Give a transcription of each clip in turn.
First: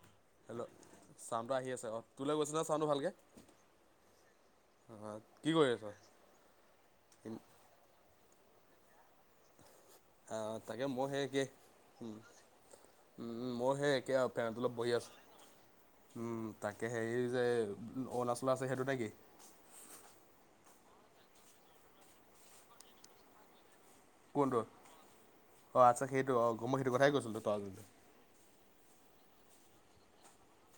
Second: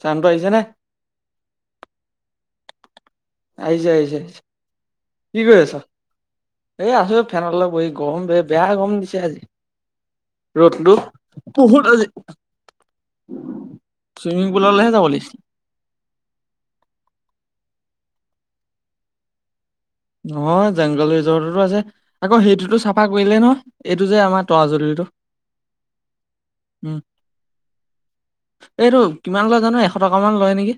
চাউণ্ডটো আহিছে নে? হেল্ল', চাউণ্ডটো আহি আছে অ' কৈলোগোছিলা, সানো হালকে [unintelligible] আহিছে আহিছে কি কৰি আছা? এই আছো ফেন লগত বহি গমৰ বে বেয়া গমৰ দিছে আজি। অহ তাকে ৰ'দটো মই সেই একে বহুত উ আজি উম মই সেই একে আৰু চুইমিং ফেনটো অলপ পুললৈহে বহি যাব আছো লাগিছিল। উম তাকে হে যে অৰুণাচলত আছে সেইটোতে নে কি? নহয় জংঘল ৰিজৰ্টতো আছে আকৌ সেইটোতো চাফা কৰিলে ন'। কোনটো অ' আচ্ছা সেইটো অ মই সেইটো উম কথাই কৈছিলো ত তই, এইটো কিমান লয় জানো এশ টকামান লয় নেকি?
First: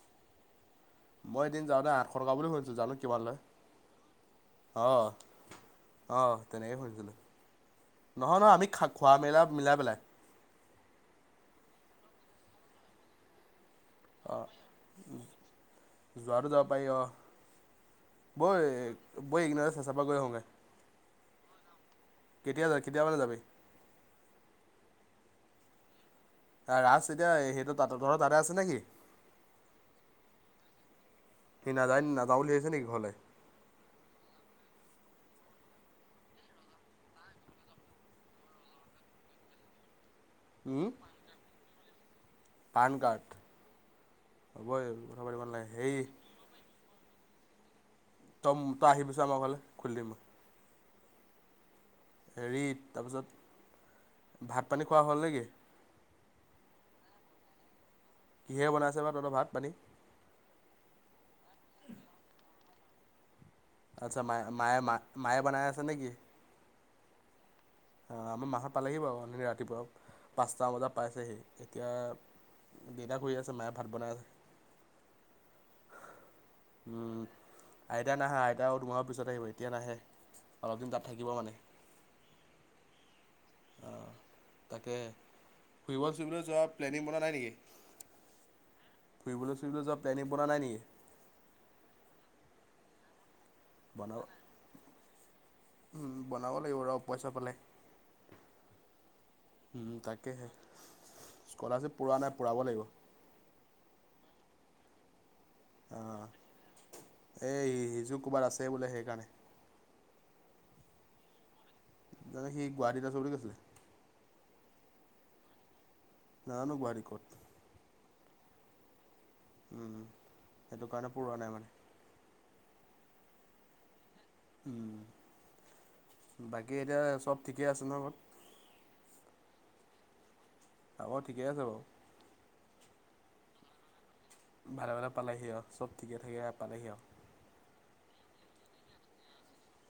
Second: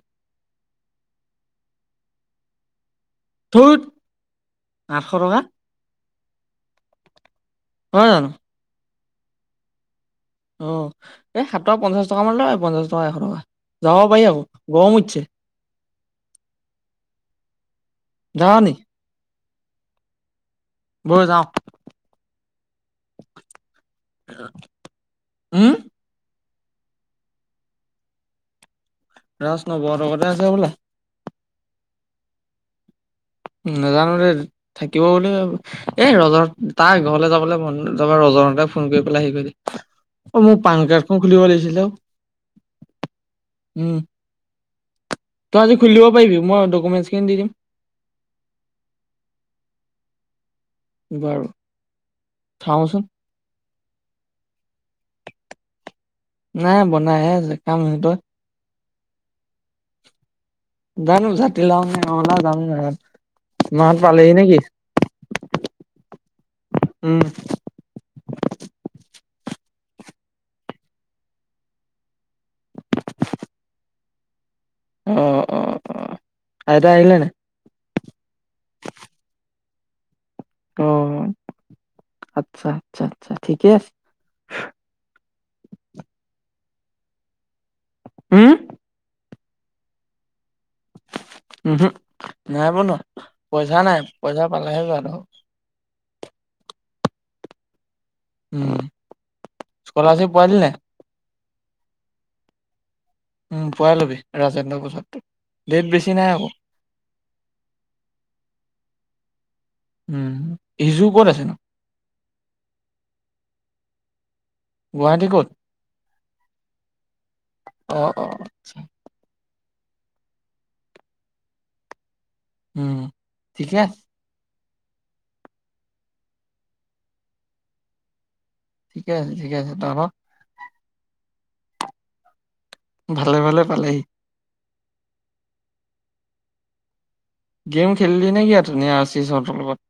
মই এদিন যাওঁতে আঠশ টকা বুলি লৈছো জানো কিব লৈ ধুত অ আঠশ টকা অ তেনেকেই শুধিছিলোঁ নহয় নহয় আমি খা খোৱা মেলা, মিলাই পেলাই। অ', এই সাতশ টকা পঞ্চাশ টকা মান লয় পঞ্চাশ টকা এশ টকা যাব পাৰি আকৌ অ', গৰম উঠিছে যাৱাটো যাব পাই অ যাৱ বৈ, নি ব ইগনাৰাৰেছেচাফা গৈ হওঁগে বৈ যাওঁ কেতিয়া যা কেতিয়াবাৰ যাবি? উম। ৰা এতিয়া সেইটো তাঁ ঘৰ দাদা আছে নেকি ৰাজ নব হতঁৰ ঘৰতে আছে হ'বলা সি না যায় ন ন তাহল আহিছে নেকি ঘৰলে নাজানো দে থাকিব বুলি এই ৰজহত তাৰ ঘৰলৈ যাবলৈ মন য ৰজহঁতে ফোন কৰি পেলাই আহি দ অ মোক উম পান কাৰ্ডখন খুলিব লাগিছিলে অ, উম হ'বই। তই আজি খুলি দিব পাৰিবি মই ডকুমেন্ট দি দিম তই তই আহিবি চোন আমাৰ ঘৰলে খুলি দিমই বাৰু। হেৰিত চাওঁচোন তাৰপিছত, ভাত পানী খোৱা হ'ল নেকি? নাই বনাইে আছে কাম সিহঁত, কিহেৰে বনাইছে বা তহঁত ভাত পানী। জানো জাতিলাও নে ৰঙলাও নাজানো। [inaudible] আচ্ছা পালেহি মায় নেকি মায়ে মায়ে বনাই আছে নেকি? উম। অ' আমাৰ মাহত পালেহি বাৰু এ ৰাতিপুৱা পাঁচটাাম বজাত পাইছেহি এতিয়া দেতা শুই আছে মায়ে ভাত বনাই আছে। অ' অ' অ' আইতা আহিল নে উম নাই? আইতা নাই অহা আইতা আৰু দুমাহৰ পিছত আহিব এতিয়া নাহে। অলপ দিন তাত থাকিব অ' মানে আচ্ছা আচ্ছা। ঠিকে আছে অ' তাকে ফুৰিব- ফুৰিবলৈ যোৱা প্লেনিং বনাোৱা নাই নেকি? উম। ফুৰিলৈ- যোৱা প্লেনিং বোৱা নাইেকি [inaudible] উম, নাই বনোৱা। পইচা নাই, পইচা পালোহে যোৱাটো হয়। উম, বনাব লাগিব আৰু পইচা পালে। উম, স্কলাৰশিপ তাকেহে পালি নাই? স্কলাৰশ্বিপ পোৱা নাই পূৰাব লাগিব। উম, পোৱাই লবি ৰাজেন্দ্ৰ পোজাত তোক। অ' এ সিযো ক'বাত আছে বোলে সেইকাৰণে। সিজুক'ত আছে ন। দাদা সি গুৱাহাটীত চৰি কছলে [inaudible] গুৱাহাটী ক'ত? জানো গুৱাহাৰী কত। অ' অ' আচ্ছা। উম, সেইটো কাৰণে পঢ়ুৱা নাই মানে। উম, ঠিকে আছ উম, বাকী এতিয়া চব ঠিকে আছে ন' ঘৰত? ঠিকে আছে ঠিকে আছে। তাৰপা হ'ব ঠিকে আছে বাৰু। ভালে ভালে পালেহি। ভালে ভালে পালেহি আও, চব ঠিকে থাকে পালেহি আও। গেম খেলিলি নেকি আৰু ধুনীয়া চিচ হঁতৰ লগত?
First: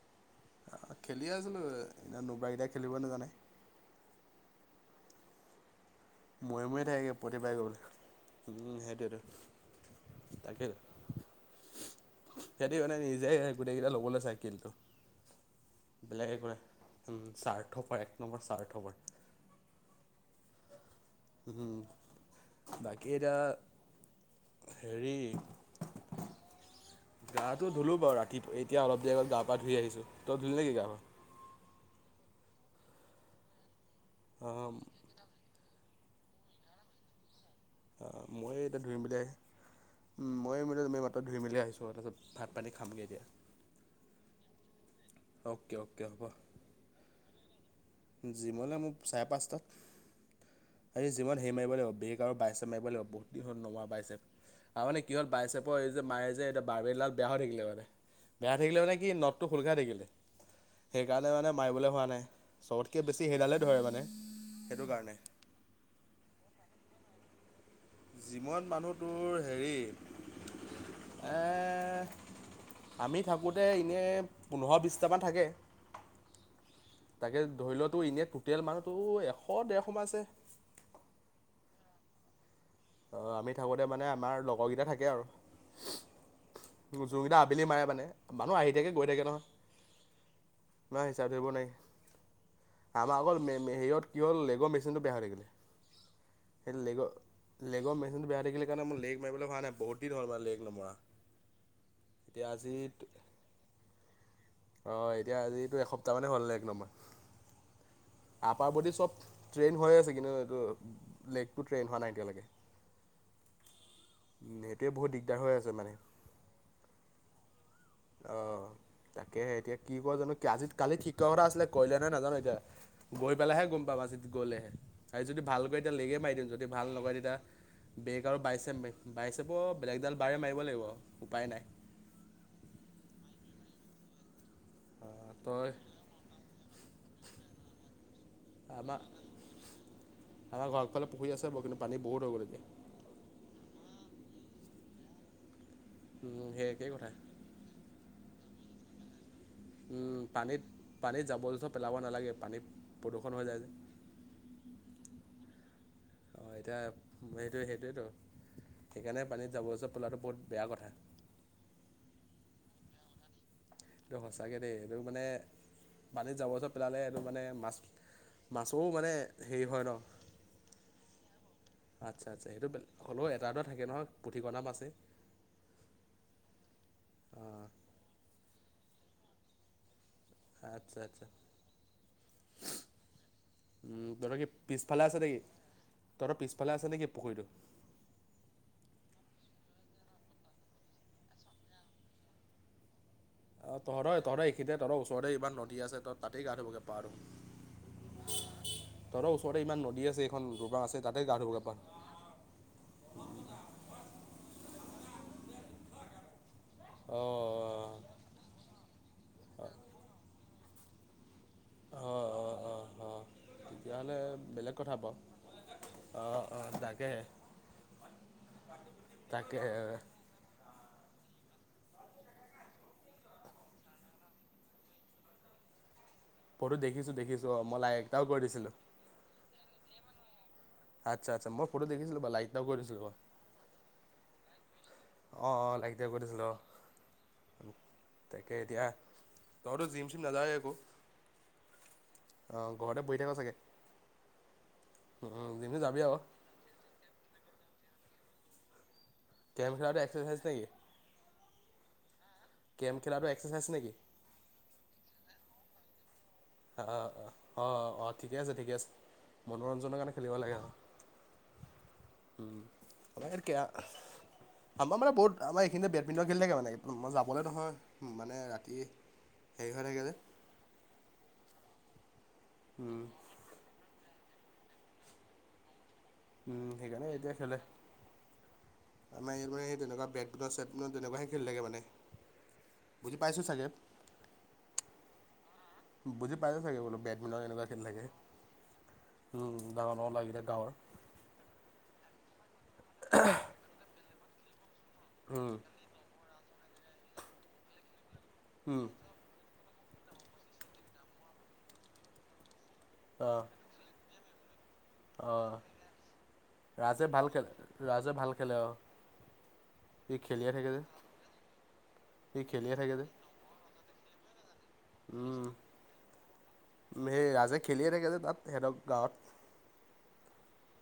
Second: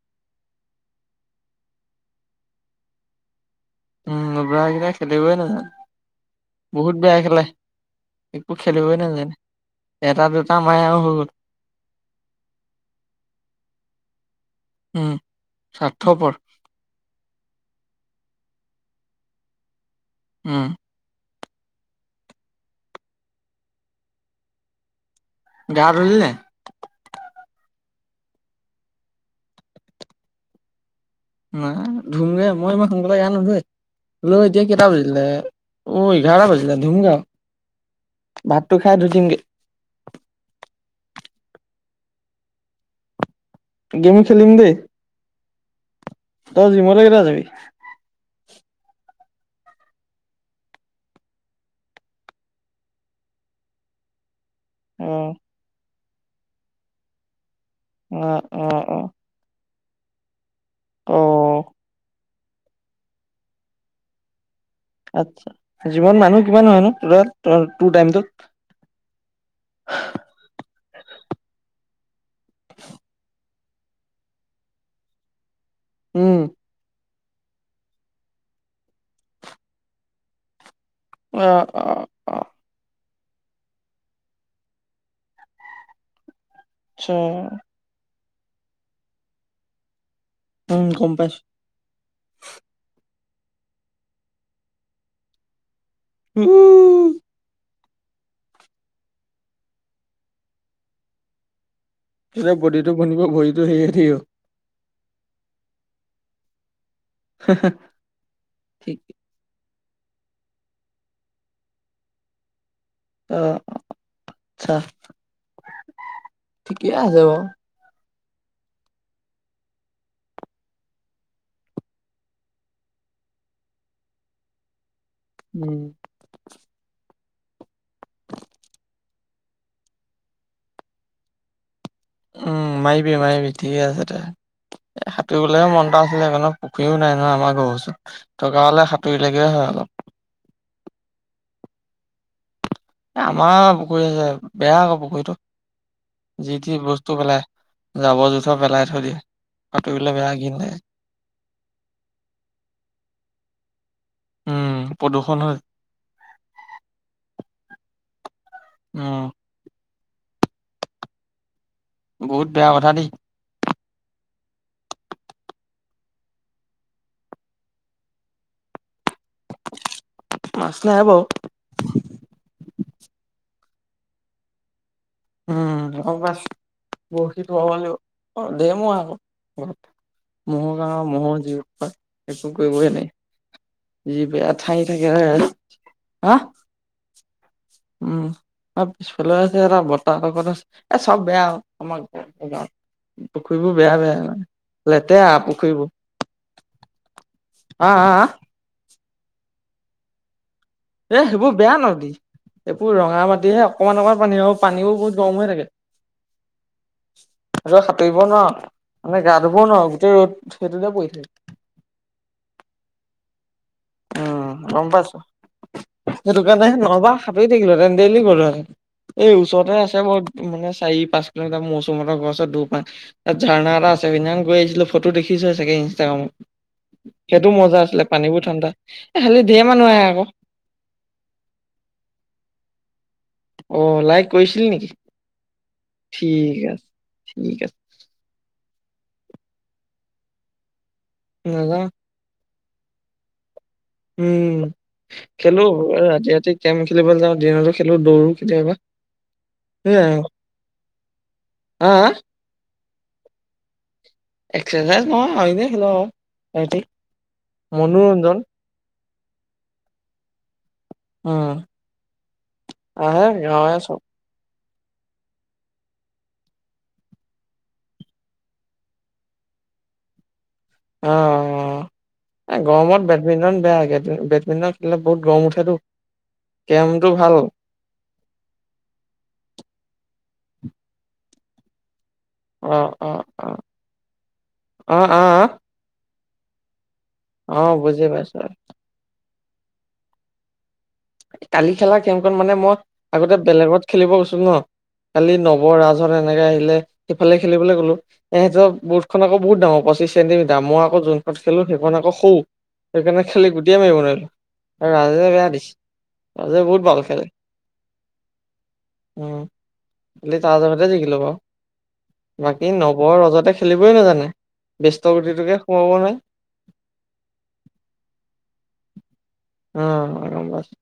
খেলিয়ে আছিলো, এ নুব্ৰা কেইটাই খেলিব নাজানে। উম, নুব্ৰা কিটাই খেলিবই নাজানে। ময় ময় বহুত থাকেগে বেয়া খেলে, প্ৰতিবাই গ'ল, একো উম খেলিবই সেইটোয়েটো, নাজানে, এটা দুটা তাকেই মাৰে আৰু হৈ গ'ল, সেইটো মানে নিজেই গোটেই কেইটা ল'বলে কিন্তু, উম, বেলেগ স্বাৰ্থপৰ, একো নাই চাৰ্থপৰ এক নম্বৰ চাৰ্থফাৰ। উম। উম, বাকী এতিয়া, হেৰি গা ধোলি নাই? তো ধুলো বাৰু ৰাতি, এতিয়া অলপ দেৰি আগত গা পা ধুই আহি তই ধুলি নেকি গা পা? না, ধুমগে মই ইমান সোনকালে গা নোধোৱে। হ'লেও এতিয়া অ', কেইটা বাজিলে? অ' এঘাৰটা বজিলে ধূমগে আও। অ মই এতিয়া ধুৰিম পেলাই উম মই মো তুমি মাত ধুই মেলি আহিছোঁ আৰু তাৰপাছত ভাত-পানী খামগৈ এতিয়া। গেমো খেলিম দেই। Okay okay. তই জিমলে কেতিয়া যাবি? জিমলে মোক চাৰে পাঁচটাত সেই জিমত হেৰি মাৰিব লাগিব বেগ আৰু বাইছে মাৰিব লাগিব বহুত দিন হ'ল নমৰা বাইচেপ আৰু মানে কি অ', হ'ল বাইচেপৰ যে মায়ে যে এতিয়া বাৰবেলডাল বেয়া হৈ থাকিলে অ', বেয়া অ', থাকিলে মানে অ', কি নদটো খোল খাই থাকিল। সেইকাৰণে মানে অ', মাৰিবলে বলে হোৱা নাই। চবতকে বেছি সেইডালেই ধৰে মানে সেইটো কাৰণে আচ্ছা জীৱন মানুহ কিমান হয় নো [unintelligible] যিমান মানুহটোৰ হেৰি এ আমি থাক আগতে এনেই পোন্ধৰ বিছটামান থাকে। উম। তাকে ধৰি লোৱাতো এনে টুটেল মানুহটো এশ ডেৰশ মান আছে। অহ অহ অহ অ' আমি থাকোতে মানে আমাৰ লগৰকেইটা থাকে আৰু আচ্ছা ওজো কেইটা আবেলি মাৰে মানে মানুহ আহি থাকে, গৈ থাকে নহয়। উম, নাই গম পাইছোঁ। [unintelligible] হেৰিঅ'ত কি হ'ল, লেগৰ মেচিনটো বেয়া হৈ থাকিলে। সেই লেগৰ লেগৰ মেচিনটো বেয়া হৈ থাকিলে কাৰণে মোৰ লেগ মাৰিবলে হোৱা নাই, বহুত দিন হ'ল মানে লেগ নমৰা। এতিয়া [unintelligible] আজি বডীটো বনিব, ভৰিটো হেৰি হৈ থাকিব। অ' এতিয়া আজিতো এসপ্তাহ মানে হ'ল লেগ নমৰা। আপাৰ বডী ঠিক চব। ট্ৰেইন হৈয়ে আছে কিন্তু এইটো লেগটো ট্ৰেইন হোৱা নাই এতিয়ালেকে। আহ, আচ্ছা বহুত দিগদাৰ হৈ আছে মানে ঠিকে আছে বাও। অ' তাকেহে, এতিয়া কি কৰে জানো। আজিত কালি ঠিক কথা আছিলে, কৰিলে নে নাজানো এতিয়া? গৈ পেলাইহে গম পাবা আজিত গ'লেহে। আজি যদি ভাল উম। কৰি দিয়ে লেগে মাৰি দিম, যদি ভাল নকৰে তেতিয়া। বেক আৰু বাইছেপ মাৰিম, বাইচেপৰ বেলেগডাল বাৰে মাৰিব লাগিব আৰু উপায় নাই। উম, মাৰিবি মাৰিবি ঠিকে আছে দে। এ অ', তই সাঁতুৰিবলৈহে মন এটা আছিলেগে ন'। পুখুৰীও নাই নহয় আমাৰ ঘৰৰ ওচৰত। থকা হলে আমাৰ সাঁতুৰিলেগে হয় অলপ। আমাৰ ঘৰৰ আগফালে পুখুৰী আছো বাৰু, কিন্তু পানী বহুত হৈ গ'ল এতিয়া। এ আমাৰ পুখুৰী আছে, বেয়া আকৌ পুখুৰীটো। উম, যি সেই তি একেই কথা। বস্তু পেলাই, যাবৰ জোথ ত' পেলাই থৈ দিয়ে। [unintelligible] উম, বেয়া পানীত ঘিণ লাগে। পানীত জাবৰ জোথৰ পেলাব নালাগে, পানীত প্ৰদূষণ হৈ যায় যে। উম, প্ৰদূষণ হয়। অ' এতিয়া সেইটো সেইটোৱেটো। উম, সেইকাৰণে পানীত জাবৰ-জোঁথৰ পেলোৱাটো বহুত বেয়া কথা। বহুত বেয়া কথা দেই। এইটো সঁচাকৈ দেই এইটো মানে, পানীত জাবৰ-জোঁথৰ পেলালে এইটো মানে মাছ, মাছৰো মানে হেৰি হয় ন', মাছ নাই বাৰু। আচ্ছা-আচ্ছা, সেইটো বে হ'লেও এটা দুটা থাকে নহয় পুঠিকণা মাছেই। উম, ক'ৰবাত বৰশী [unintelligible] অঁ লাগিব। অ' দে মই আহোঁ। মহৰ আচ্ছা কাৰনে আচ্ছা মহৰ যি উৎপাত, একো কৰিবই নোৱাৰি, উম, যি তহঁতৰ কি বেয়া ঠাই পিছফালে আছে থাকেই [unintelligible] হা পুখুৰীতো। উম, অ' পিছফালেও আছে এটা বৰ্তা হতৰ ঘৰত আছে, এই চব বেয়া আমাৰ গাঁৱত। পুখুৰীবোৰ বেয়া বেয়া তহঁতৰ-তহঁতৰ মানে। এইখিনিতে, তহঁতৰ লেতেৰা ওচৰতে ইমান নদী পুখুৰীবোৰ। আছে তই তাতেই গা ধুবগৈ পাৰ দেখোন। হা হা হা তহঁতৰ ওচৰতে ইমান নদী আছে এইখন দ এই সেইবোৰ বেয়া নদী। এইবোৰ ৰঙা মাটিহে, অকণমান অকণমান পানী হে আৰু পানীও বহুত গৰম হৈ থাকে। আকৌ অঁ সাঁতুৰিব নোৱাৰ, মানে গা ধুব নোৱাৰো গোটেই ৰ'দ সেইটোতে পৰি থাকে। অ অ অ অ [unintelligible] উম গম পাইছো, সেইটো অঁ কাৰণে অঁ নহবা তাকেহে সাতুৰি থাকিলোহেঁতেন, ডেইলি গলোহেঁতেন, এই ওচৰতে তাকেহে আছে মই মানে চাৰি পাঁচ কিলোমিটাৰ মৌচুম হতৰ ঘৰৰ ওচৰত দুৱপা। তাত ঝাৰ্ণা এটা আছে, সেইদিনা খন গৈ আহিছিলো ফটো দেখিছয়ে চাগে। তাগামত, ফটো দেখিছোঁ দেখিছোঁ সেইটো অ মই মজা লাইক আছিলে এটাও পানী কৰি বোৰ ঠাণ্ডা। দিছিলোঁ। এ খালি ধেৰ মানুহ আহে আক' আচ্ছা আচ্ছা, মই ফটো দেখিছিলো বাও লাইক এটা কৰি দিছিলো মই। অহ লাইক কৰিছিলি নেকি? অঁ অঁ লাইক এটা কৰি দিছিলো অঁ। ঠিক আছে ঠিক আছে তাই কে এতিয়া, তইতো জিম চিম নাযায় একো? নাযাওঁ। অঁহ ঘৰতে বহি থাক চাগে? উম খেলো, জিম চিম যাবি এ আৰু। ৰাতি ৰাতি কেৰেম খেলিবলৈ যাওঁ দিনতো খেলো, দৌৰো কেতিয়াবা। কেৰেম খেলাটো এক্সাৰচাইজ নেকি? আ, আ গেম খেলাটো এক্সাৰচাইজ নেকি? এক্সাৰচাইজ নহয় আও এনেই খেলো আও। অ' অ' অ' অ' ঠিকে আছে ঠিকে আছে। মনোৰঞ্জনৰ কাৰণে খেলিব লাগে আৰু উম, আমাৰ আহে ইয়াত কে গাঁৱৰে চব আমাৰ মানে বহুত আমাৰ এইখিনিতে বেডমিণ্টন খেলি থাকে মানে মই যাবলৈ নহয় মানে ৰাতি দেৰি হৈ থাকে যে অ' অ ' এই গৰমত বেডমিণ্টন বেয়া বেডমিণ্টন খেলিলে বহুত গৰম উঠে টো। উম সেইকাৰণে এতিয়া খেলে আমাৰ এই মানে সেই তেনেকুৱা ব [unintelligible] চেম্পিয়ন তেনেকুৱাহে খেলি থাকে মানে অহ- বুজি অহ পাইছোঁ -অহ। চাগে অহ - অহ - অহ বুজি পাইওভছাগে বলো অ' বুজি পাইছোঁ। উম ডাঙৰ- ডাঙৰ লাগিলে গাঁৱৰ কালি খেলা খেলখন মানে মই আগতে বেলেগত খেলিব গৈছোঁ [unintelligible] কালি উম নৱ, ৰাজহঁত এনেকে আহিলে ইফালে খেলিবলৈ গলোঁ। এহঁতৰ উম বৰ্ডখন আকৌ বহুত ডাঙৰ পঁচিশ চেণ্টিমিটাৰ মই আকৌ যোনখন খেলোঁ সেইখন আকৌ সৰু। সেইকাৰণে অহ খালি গুটিয়ে মাৰিব নোৱাৰিলোঁ। আৰু ৰাজে বেয়া অহ দিছে ৰাজে বহুত ভাল খেলে, ৰাজে ভাল খেলে অহ উম সি কালি খেলিয়ে তাৰ থাকে যে যহতে জিকিলোঁ সি বাৰু বাকী খেলিয়ে থাকে নব যে আৰু ৰজতে খেলিবই নাজানে। ব্যস্ত উম, গুটিটোকে সোমাব নোৱাৰে উ হেই ৰাজে খেলিয়ে থাকে যে তাত, সেহঁতৰ গাঁৱত। অ', গম পাইছোঁ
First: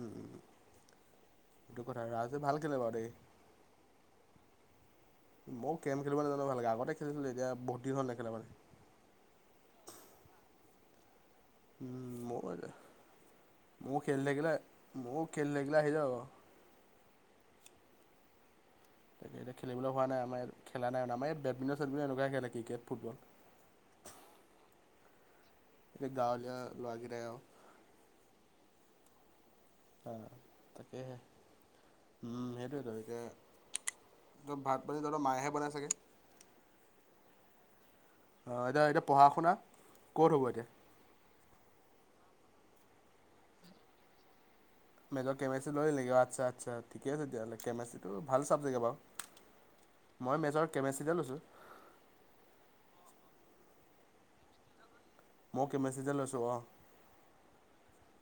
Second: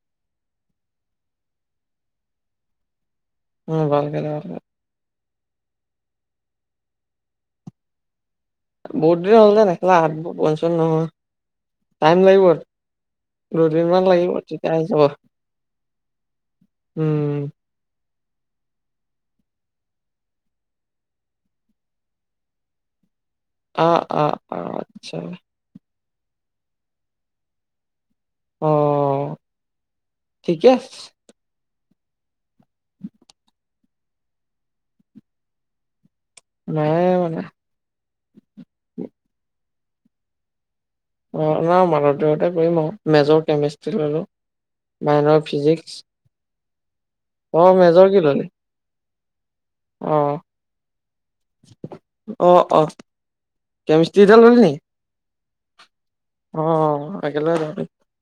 উম উম এইটো কথা ৰাজে ভাল খেলে বাও দেই। উম বালকে মই ও কেৰম খেলিব নাজানো ভালকে আগতে খেলি চিলো এতিয়া বহুত দিন হল নেখেলা‌ মানে। বহুত দিন হ'ল যে নাখেলা। উম, টাইম লাগিব, ময়ো দুদিন ময়ো মান খেলি লাগিব থাকিলে তেতিয়া আহি যাব, ময়ো খেলি থাকিলে আহি যাওঁ আৰু। উম। [inaudible] খেলিবলে হোৱা নাই আমাৰ ইয়াত‌ খেলা নাই ন আমাৰ ইয়াত বেটমিনটন এনেকুৱা খেলে ক্ৰিকেট ফুটবল। অ- অ অতচা। গাঁৱলিয়া লৰা কেইটাই আও। অঁ। আহ, তাঁকেই হে। উম সেইটোৱেই তো, এতিয়া -ত ভাত পানী ত- ত মায়ে হে বনাই চাগে। নাই মানে। অ এতিয়া -এতিয়া পঢ়া শুনা কত হব এতিয়া। অঁ নাই কৰিম আৰু মেজৰ কেমিষ্ট্ৰ্ৰী ল'লো। মেজৰ মাইনৰ কেমেষ্টী ফিজিক্স ললি নেকি আচ্ছা আচ্ছ। কিহত তেতিয়া হলে কেমেষ্ট্ৰি টো ভাল চাবজেক্ট তে বাও। আহ, লৈছোঁ আহ -আহ। কেমিষ্ট্ৰী তই ললি নেকি। মই ও কেমিষ্ট্ৰ্ৰীতে লৈছো একেলগে ল'লো। বাৰু,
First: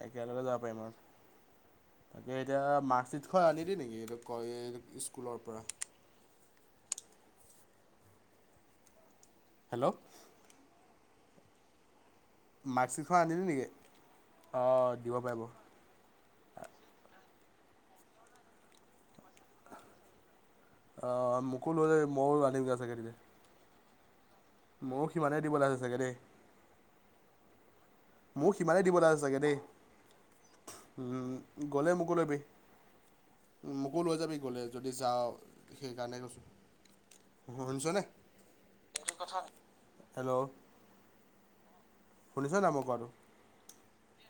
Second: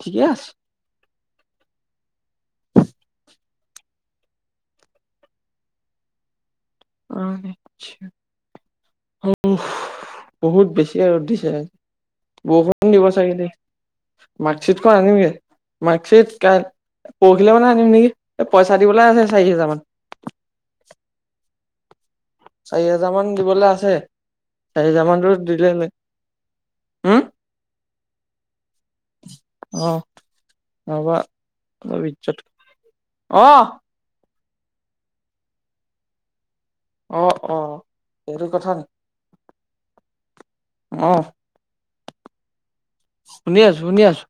ঠিকে একেলগে আছে। যাব পাৰিম আৰু তাকে এতিয়া মাৰ্কচিত খন‌ আনি স্কুলৰ পৰা। [unintelligible] উস, হেল্ল' বহুত বেছি! ৰ'দ দিছেনে? বৰষুণ [unintelligible] দিব মাৰ্কশ্বিটখন চাগে আনিলি দে, নেকি? অঁ মাৰ্কশ্বিতখন দিব আনিমগে। পাৰিব। মাৰ্কশ্বিত কাই পৰসিলৈ মানে আনিম নেকি, অ পইচা দিবলৈ আছে চাৰি হেজাৰ মান। অ' মোক ও লৈ যাব চাৰি হাজাৰ মান দিবলৈ আছে। চাৰি মও হেজাৰ মানতো সিমানে দিব দিলে লাগাছে লৈ চাগে দেই। হম মো সিমানেই দিব লাগে চাগে দেই। অ নহবা উম গ'লে অলপ মোকো ইজ্জত লবি, অ মোকো লৈ যাবি লে যদি যাৱ, সেইকাৰণে কৈছোঁ। অ অ, শুনিছনে এইটো কথা নি? হেল্ল' অহ। শুনিছা নাই মোক? শুনি আছোঁ, শুনি আছোঁ।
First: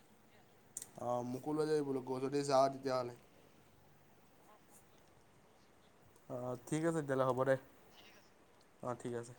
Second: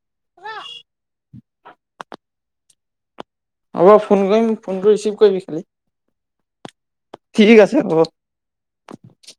অ মোকো লৈ যাবি‌ বোলো, গ যদি যাৱ তেতিয়াহ'লে। হ'ব ফোন কৰিম, ফোনটো ৰিচিভ কৰিবি খালি। অ ঠিক আছে তেতিয়াহলে হ'ব দে। ঠিক আছে হ'ব অ ঠিক আছে।